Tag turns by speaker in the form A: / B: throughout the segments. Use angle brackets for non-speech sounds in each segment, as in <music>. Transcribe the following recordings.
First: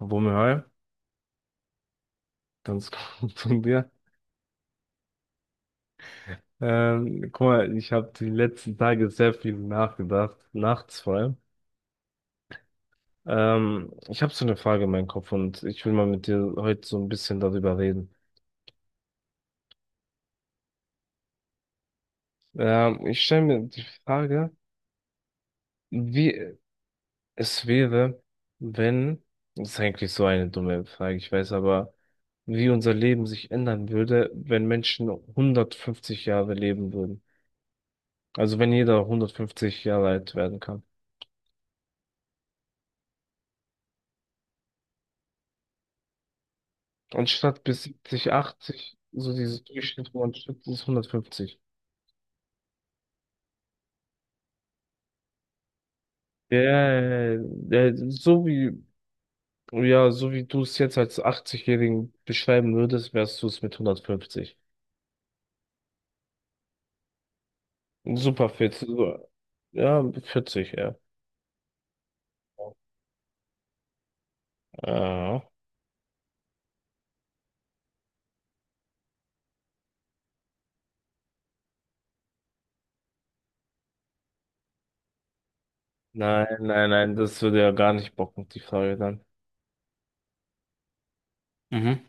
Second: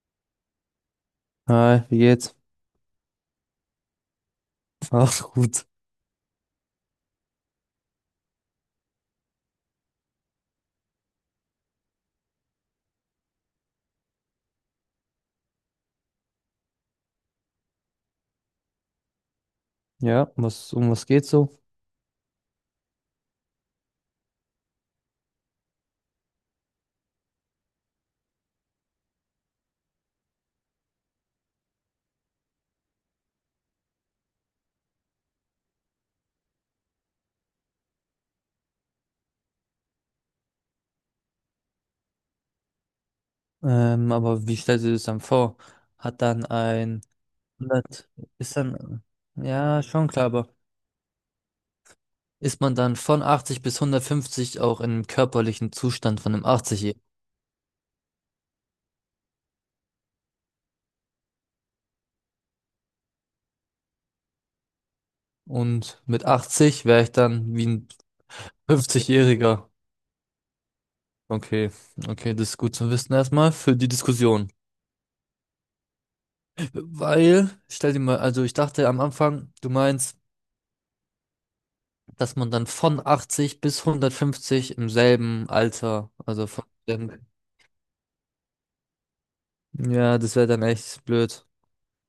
A: Wumme, hi.
B: Hi, wie geht's?
A: Ganz <laughs> gut von dir.
B: Ach gut.
A: Guck mal, ich habe die letzten Tage sehr viel nachgedacht, nachts vor allem. Ich habe so eine Frage in meinem Kopf und ich will mal mit dir heute so ein bisschen darüber reden.
B: Ja, um was geht's so?
A: Ich stelle mir die Frage, wie es wäre, wenn, das ist eigentlich so eine dumme Frage, ich weiß, aber wie unser Leben sich ändern würde, wenn Menschen 150 Jahre leben würden. Also wenn jeder 150 Jahre alt werden kann.
B: Aber wie stellst du dir das dann vor? Hat dann ein
A: Anstatt bis
B: 100,
A: 70,
B: ist
A: 80,
B: dann,
A: so dieses
B: ja, schon
A: Durchschnitt, wo
B: klar,
A: man
B: aber
A: schützt, ist 150.
B: ist man dann von 80 bis 150 auch im körperlichen Zustand von einem
A: Ja,
B: 80-Jährigen?
A: ja, ja, ja, so wie du es jetzt als 80-Jährigen beschreiben würdest, wärst du es mit 150.
B: Und mit 80 wäre ich dann wie ein
A: Super fit.
B: 50-Jähriger.
A: Ja, 40, ja.
B: Okay, okay, das ist gut zu wissen erstmal für die Diskussion.
A: Ja.
B: Weil, stell dir mal, also ich dachte am Anfang, du meinst, dass man dann von 80 bis 150 im selben Alter,
A: Nein,
B: also von
A: nein,
B: dem,
A: nein, das würde ja gar nicht bocken, die Frage dann.
B: ja, das wäre dann echt blöd.
A: Mhm.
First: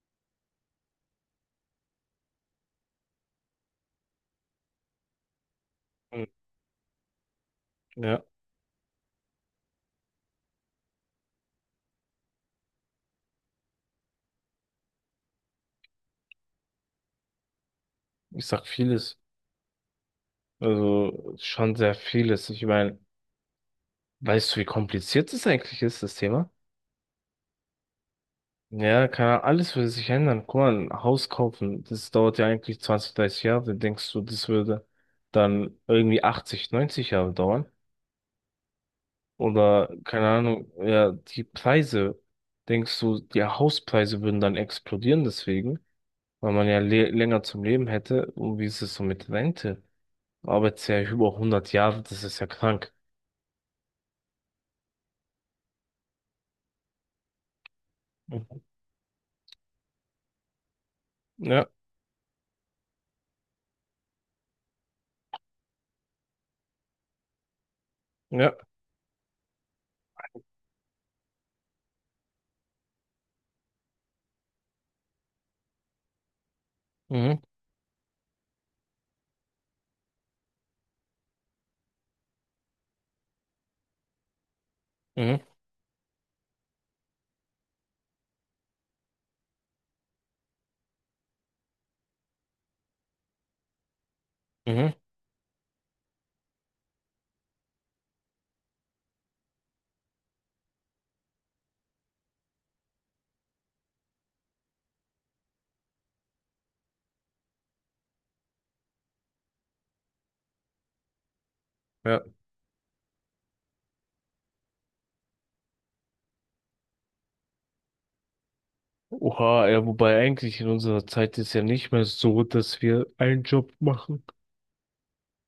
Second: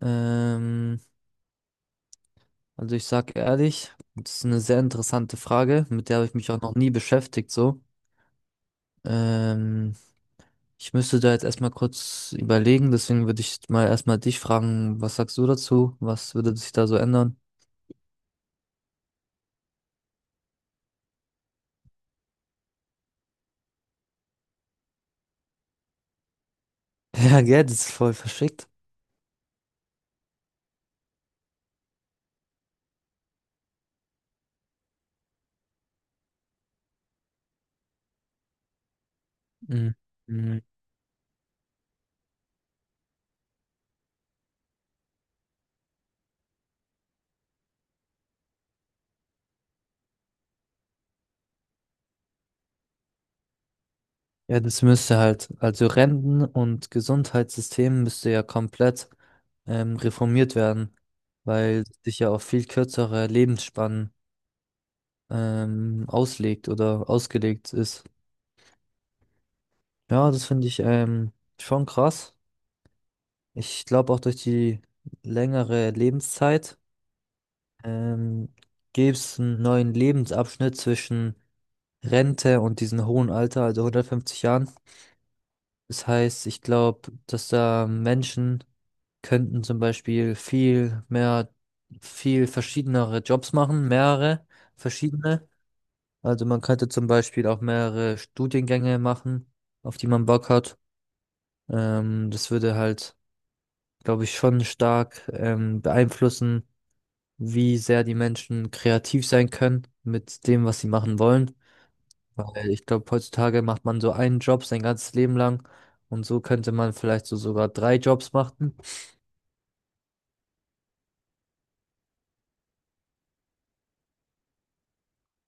B: Ähm, also ich sag ehrlich, das ist eine sehr interessante Frage, mit der
A: Hm.
B: habe ich mich auch noch nie beschäftigt, so.
A: Ja,
B: Ähm, ich müsste da jetzt erstmal kurz überlegen, deswegen würde ich mal erstmal dich fragen, was sagst du dazu? Was würde sich da so ändern? <laughs>
A: ich sag vieles. Also schon sehr vieles. Ich meine, weißt du, wie kompliziert es eigentlich ist, das Thema?
B: Ja, gell, das ist voll verschickt.
A: Ja, alles würde sich ändern. Guck mal, ein Haus kaufen, das dauert ja eigentlich 20, 30 Jahre. Denkst du, das würde dann irgendwie 80, 90 Jahre dauern? Oder, keine
B: Mhm.
A: Ahnung, ja, die Preise, denkst du, die Hauspreise würden dann explodieren deswegen, weil man ja le länger zum Leben hätte? Und wie ist es so mit Rente? Arbeitest ja über 100 Jahre, das ist ja krank.
B: Ja, das müsste halt, also Renten- und Gesundheitssystem müsste ja
A: Mhm.
B: komplett reformiert werden,
A: Ja,
B: weil sich ja auf viel kürzere Lebensspannen auslegt oder ausgelegt ist.
A: ja,
B: Ja, das finde ich schon krass. Ich glaube auch durch die längere Lebenszeit
A: mhm,
B: ähm, gäbe es einen neuen Lebensabschnitt zwischen Rente und diesem hohen Alter, also 150 Jahren.
A: mhm,
B: Das heißt, ich glaube, dass da Menschen könnten zum Beispiel viel mehr, viel verschiedenere Jobs machen, mehrere
A: mhm,
B: verschiedene. Also man könnte zum Beispiel auch mehrere Studiengänge machen, auf die man Bock hat. Das würde halt, glaube ich, schon stark beeinflussen, wie sehr die Menschen kreativ sein können mit dem, was sie machen wollen.
A: ja.
B: Weil ich glaube, heutzutage macht man so einen Job sein ganzes Leben lang und so könnte man vielleicht so sogar 3 Jobs machen.
A: Oha, ja, wobei eigentlich in unserer Zeit ist ja nicht mehr so, dass wir einen Job machen.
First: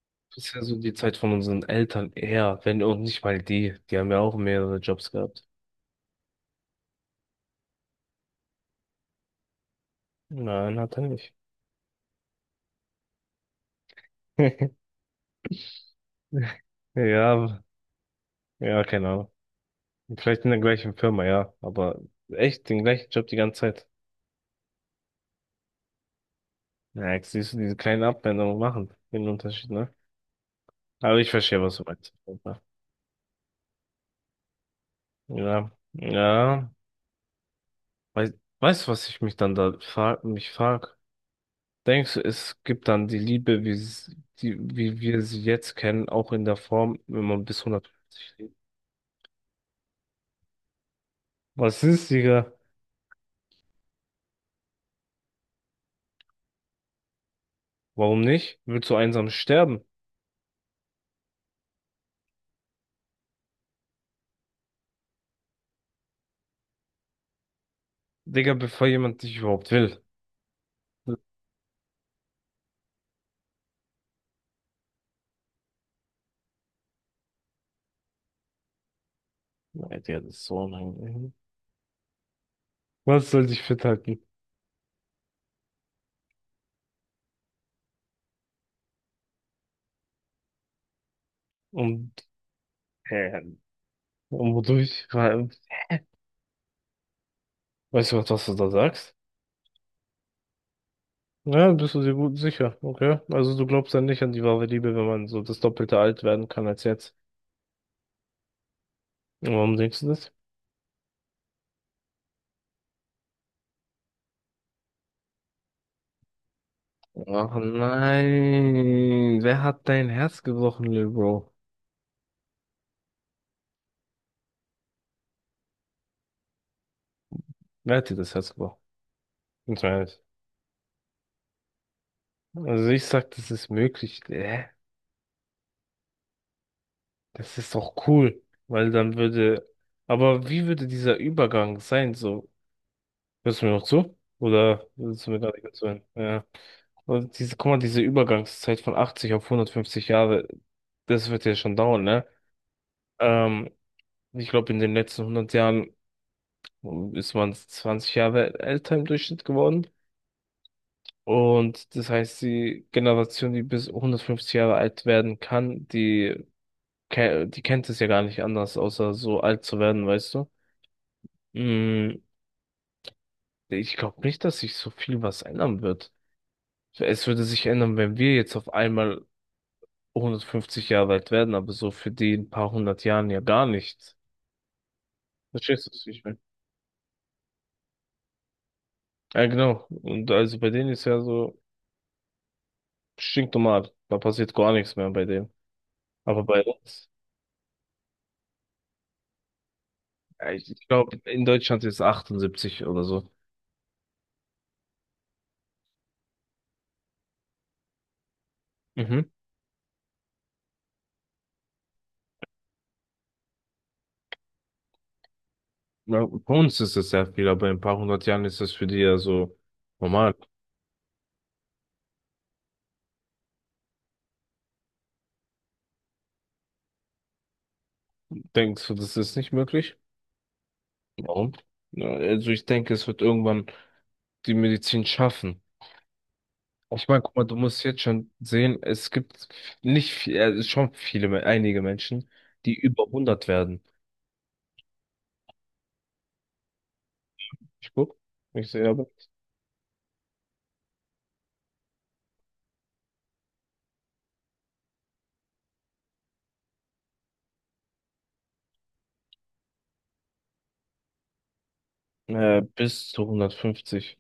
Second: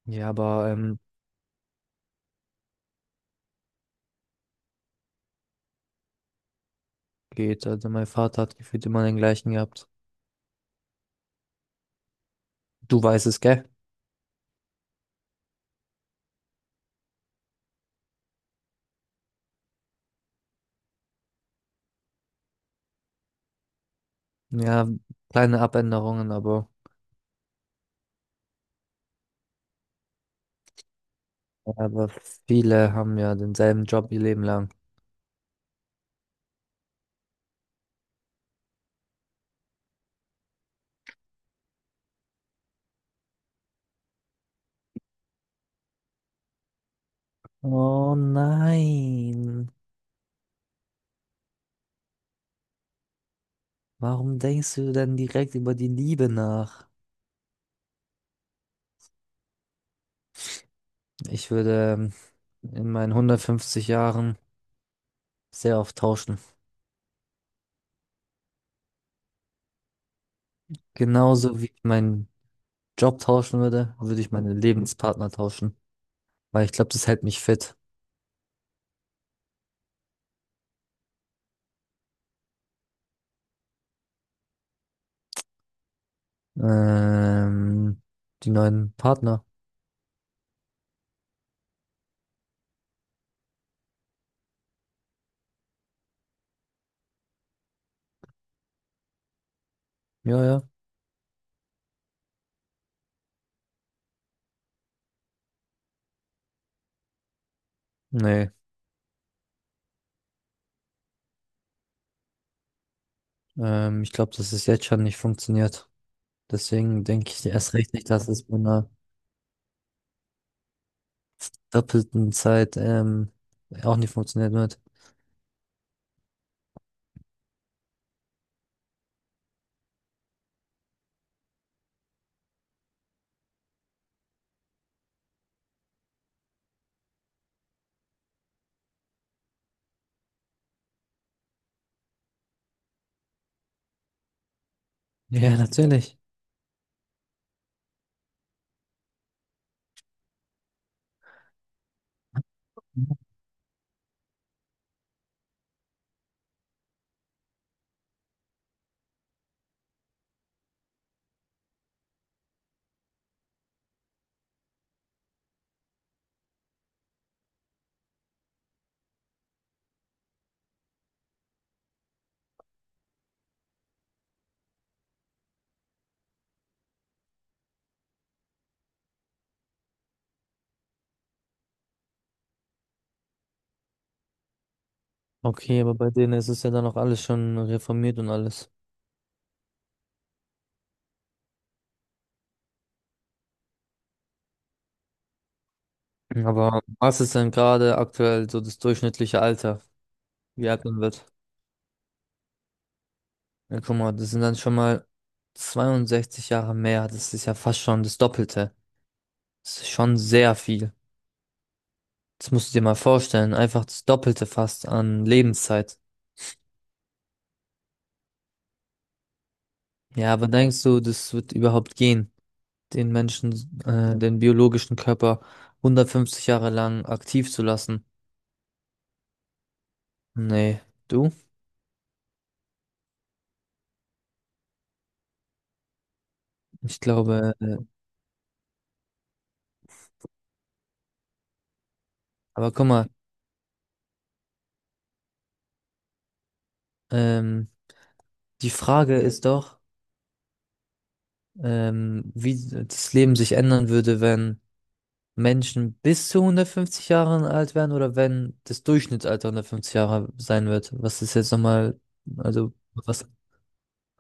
B: Ja,
A: Das ist ja
B: aber
A: so die Zeit von unseren Eltern eher, wenn auch nicht mal die. Die haben ja auch mehrere Jobs gehabt.
B: geht, also mein Vater hat gefühlt immer den gleichen gehabt.
A: Nein, hat er nicht.
B: Du weißt es, gell?
A: <laughs> Ja, ja, keine Ahnung. Vielleicht in der gleichen Firma, ja. Aber echt den gleichen Job die ganze Zeit.
B: Ja, kleine Abänderungen,
A: Ja, jetzt siehst du, diese kleinen Abwendungen machen den Unterschied, ne? Aber ich verstehe, was du
B: aber
A: meinst.
B: viele haben ja denselben Job ihr Leben lang.
A: Ja, ja. Weiß, Weißt du, was ich mich dann da frag? Denkst du, es gibt dann die Liebe, wie wir sie jetzt kennen, auch in der Form, wenn man bis
B: Oh
A: 150 lebt?
B: nein,
A: Was ist, Digga?
B: warum denkst du denn direkt über die Liebe nach?
A: Warum nicht? Willst du einsam sterben?
B: Ich würde in meinen 150 Jahren sehr oft tauschen.
A: Digga, bevor jemand dich überhaupt will.
B: Genauso wie ich meinen Job tauschen würde, würde ich meine Lebenspartner tauschen, weil ich glaube, das hält mich fit.
A: Nein, Digga, das ist so unangenehm. Was soll dich fit halten?
B: Ähm, Die neuen Partner.
A: Und, äh, und wodurch? Weißt du, was du da sagst?
B: Ja, ja.
A: Ja, bist du dir gut sicher, okay? Also du glaubst dann nicht an die wahre Liebe, wenn man so das Doppelte alt werden kann als jetzt.
B: Nee.
A: Und warum denkst du das?
B: Ich glaube, dass es jetzt schon nicht funktioniert. Deswegen denke ich
A: Ach
B: erst recht nicht, dass es bei einer
A: nein, wer hat dein Herz gebrochen, Lil Bro?
B: doppelten Zeit auch nicht funktionieren wird.
A: Wer hat dir das Herz gebrochen? Ganz mal ehrlich. Also ich sag, das ist möglich. Das ist doch cool, weil dann würde. Aber wie würde dieser Übergang sein? So, hörst du mir noch zu? Oder willst du mir
B: Ja,
A: gerade nicht zuhören?
B: natürlich.
A: Ja. Und diese, guck mal, diese Übergangszeit von 80 auf 150 Jahre, das wird ja schon dauern, ne? Ähm, Ich glaube, in den letzten 100 Jahren ist man 20 Jahre älter im Durchschnitt geworden. Und das heißt, die Generation, die bis 150 Jahre alt werden kann, die kennt es ja gar nicht anders, außer so alt zu werden, weißt du? Mm, ich glaube nicht, dass sich so viel was ändern wird. Es würde sich ändern, wenn wir jetzt auf einmal 150 Jahre alt werden, aber so für die in ein paar hundert Jahren ja gar nicht.
B: Okay,
A: Verstehst du,
B: aber
A: was
B: bei
A: ich
B: denen
A: meine?
B: ist es ja dann auch alles schon reformiert und alles.
A: Ja, genau. Und also bei denen ist ja so stinknormal. Da passiert gar nichts mehr bei denen. Aber bei
B: Aber
A: uns,
B: was ist denn gerade aktuell so das durchschnittliche Alter,
A: ja,
B: wie alt
A: ich
B: man
A: glaube,
B: wird?
A: in Deutschland ist 78 oder so.
B: Ja, guck mal, das sind dann schon mal 62 Jahre mehr. Das ist ja fast schon das Doppelte.
A: Mhm.
B: Das ist schon sehr viel. Das musst du dir mal vorstellen. Einfach das Doppelte fast an Lebenszeit.
A: Ja, bei uns ist es sehr viel, aber in ein paar hundert Jahren ist das für die ja so
B: Ja,
A: normal.
B: aber denkst du, das wird überhaupt gehen, den Menschen, den biologischen Körper 150 Jahre lang aktiv zu lassen?
A: Denkst du, das ist nicht möglich?
B: Nee, du?
A: Warum? Ja, also ich denke, es wird irgendwann die Medizin schaffen.
B: Ich
A: Ich meine, guck mal, du
B: glaube, äh,
A: musst jetzt schon sehen, es gibt nicht viel, schon viele, einige Menschen,
B: aber
A: die
B: guck
A: über
B: mal,
A: 100 werden.
B: ähm,
A: Ich guck,
B: die
A: Ich sehe aber,
B: Frage ist doch, wie das Leben sich ändern würde, wenn Menschen bis zu 150 Jahren alt wären oder wenn das Durchschnittsalter 150 Jahre sein wird. Was ist jetzt nochmal, also,
A: bis
B: was,
A: zu 150.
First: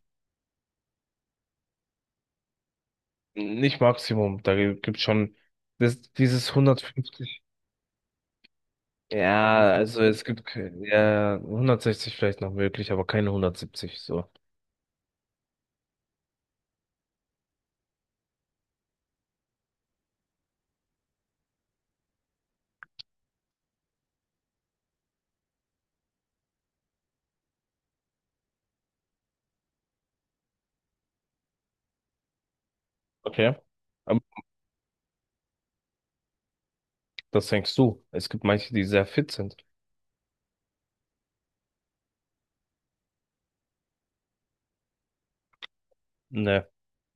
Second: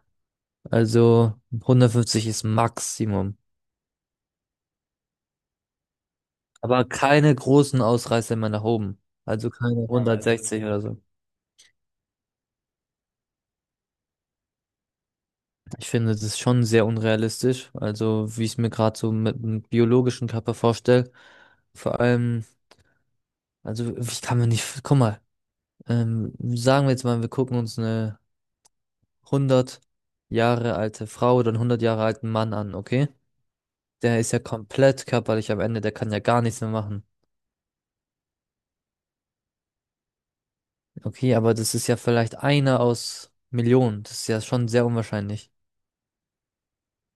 B: also 150 ist Maximum.
A: Nicht Maximum, da gibt schon das, dieses
B: Aber keine
A: 150.
B: großen Ausreißer mehr nach oben. Also
A: Ja,
B: keine, ja,
A: also es gibt
B: 160 oder so.
A: ja 160 vielleicht noch möglich, aber keine 170 so.
B: Ich finde, das ist schon sehr unrealistisch. Also, wie ich es mir gerade so mit dem biologischen Körper vorstelle. Vor allem, also, ich kann mir nicht, guck mal, sagen wir jetzt mal, wir gucken uns eine 100 Jahre alte Frau oder einen 100 Jahre alten Mann an, okay?
A: Okay.
B: Der
A: Aber
B: ist ja komplett körperlich am Ende, der kann ja gar nichts mehr machen.
A: das denkst du. Es gibt manche, die sehr fit sind.
B: Okay, aber das ist ja vielleicht einer aus Millionen. Das ist ja schon sehr unwahrscheinlich.
A: Ne.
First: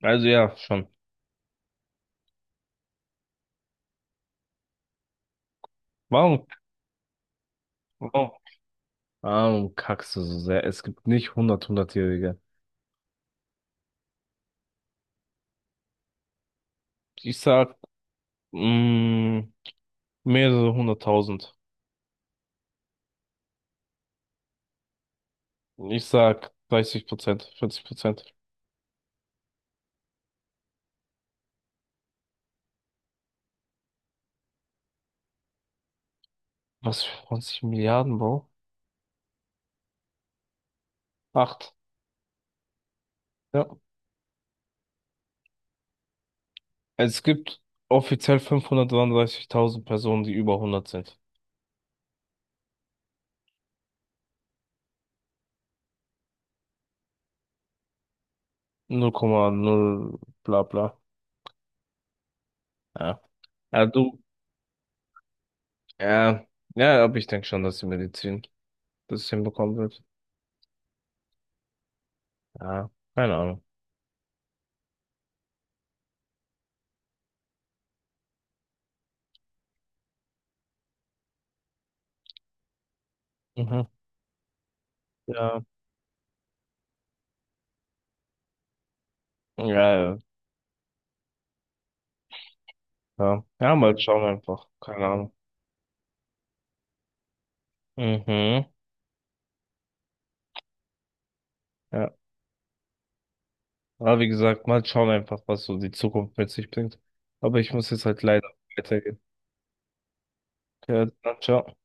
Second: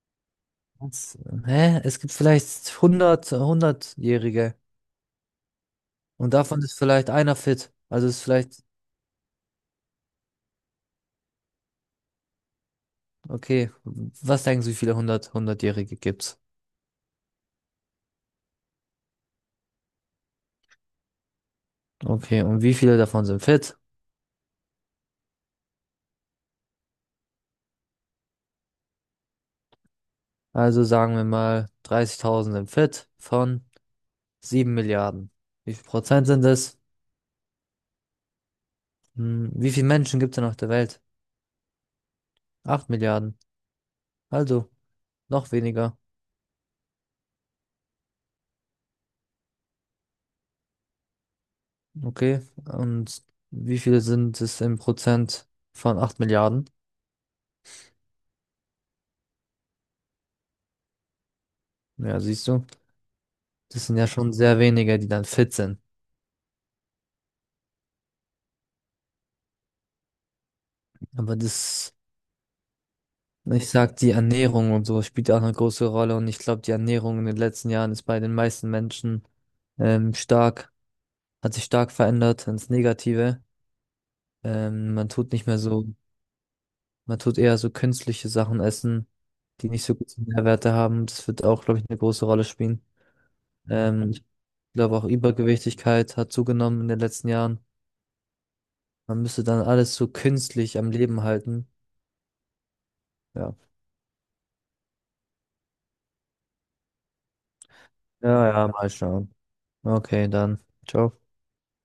A: Also ja, schon.
B: Was? Hä? Es gibt vielleicht 100, 100-Jährige und
A: Warum,
B: davon ist vielleicht einer fit. Also ist
A: warum,
B: vielleicht,
A: warum kackst du so sehr? Es gibt nicht hundert-hundertjährige.
B: okay, was denken Sie, wie viele 100, 100-Jährige gibt's?
A: Ich sag, mh, mehrere hunderttausend.
B: Okay, und wie viele davon sind fit?
A: Ich sag 30%, 40%.
B: Also sagen wir mal, 30.000 sind fit von 7 Milliarden. Wie viel Prozent sind es?
A: Was für 20 Milliarden, Bro?
B: Hm, wie viele Menschen gibt's denn auf der Welt?
A: Acht.
B: 8 Milliarden.
A: Ja.
B: Also noch weniger.
A: Es gibt offiziell 533.000 Personen, die über 100 sind.
B: Okay, und wie viele sind es im Prozent von 8 Milliarden?
A: 0,0 bla bla.
B: Ja, siehst du.
A: Ja. Ja,
B: Das sind ja
A: du,
B: schon sehr wenige, die dann fit sind.
A: ja, ja, aber ich denke schon, dass die Medizin das hinbekommen wird.
B: Aber das,
A: Ja, keine Ahnung.
B: ich sag, die Ernährung und so spielt ja auch eine große Rolle. Und ich glaube, die Ernährung in den letzten Jahren ist bei den meisten Menschen stark, hat sich stark verändert ins Negative.
A: Mhm.
B: Man tut nicht mehr
A: Ja,
B: so, man tut eher so künstliche Sachen essen,
A: ja,
B: die nicht so
A: ja,
B: gute Nährwerte haben. Das wird auch, glaube ich, eine große Rolle spielen.
A: ja. Ja, mal schauen
B: Ich
A: einfach.
B: glaube auch
A: Keine Ahnung.
B: Übergewichtigkeit hat zugenommen in den letzten Jahren.
A: Mhm.
B: Man müsste dann alles so künstlich am Leben halten.
A: Ja.
B: Ja.
A: Aber wie gesagt, mal schauen einfach, was so die Zukunft mit sich bringt. Aber ich muss jetzt halt leider
B: Ja, ja, mal
A: weitergehen.
B: schauen. Okay, dann.
A: Ja,
B: Ciao.
A: dann ciao.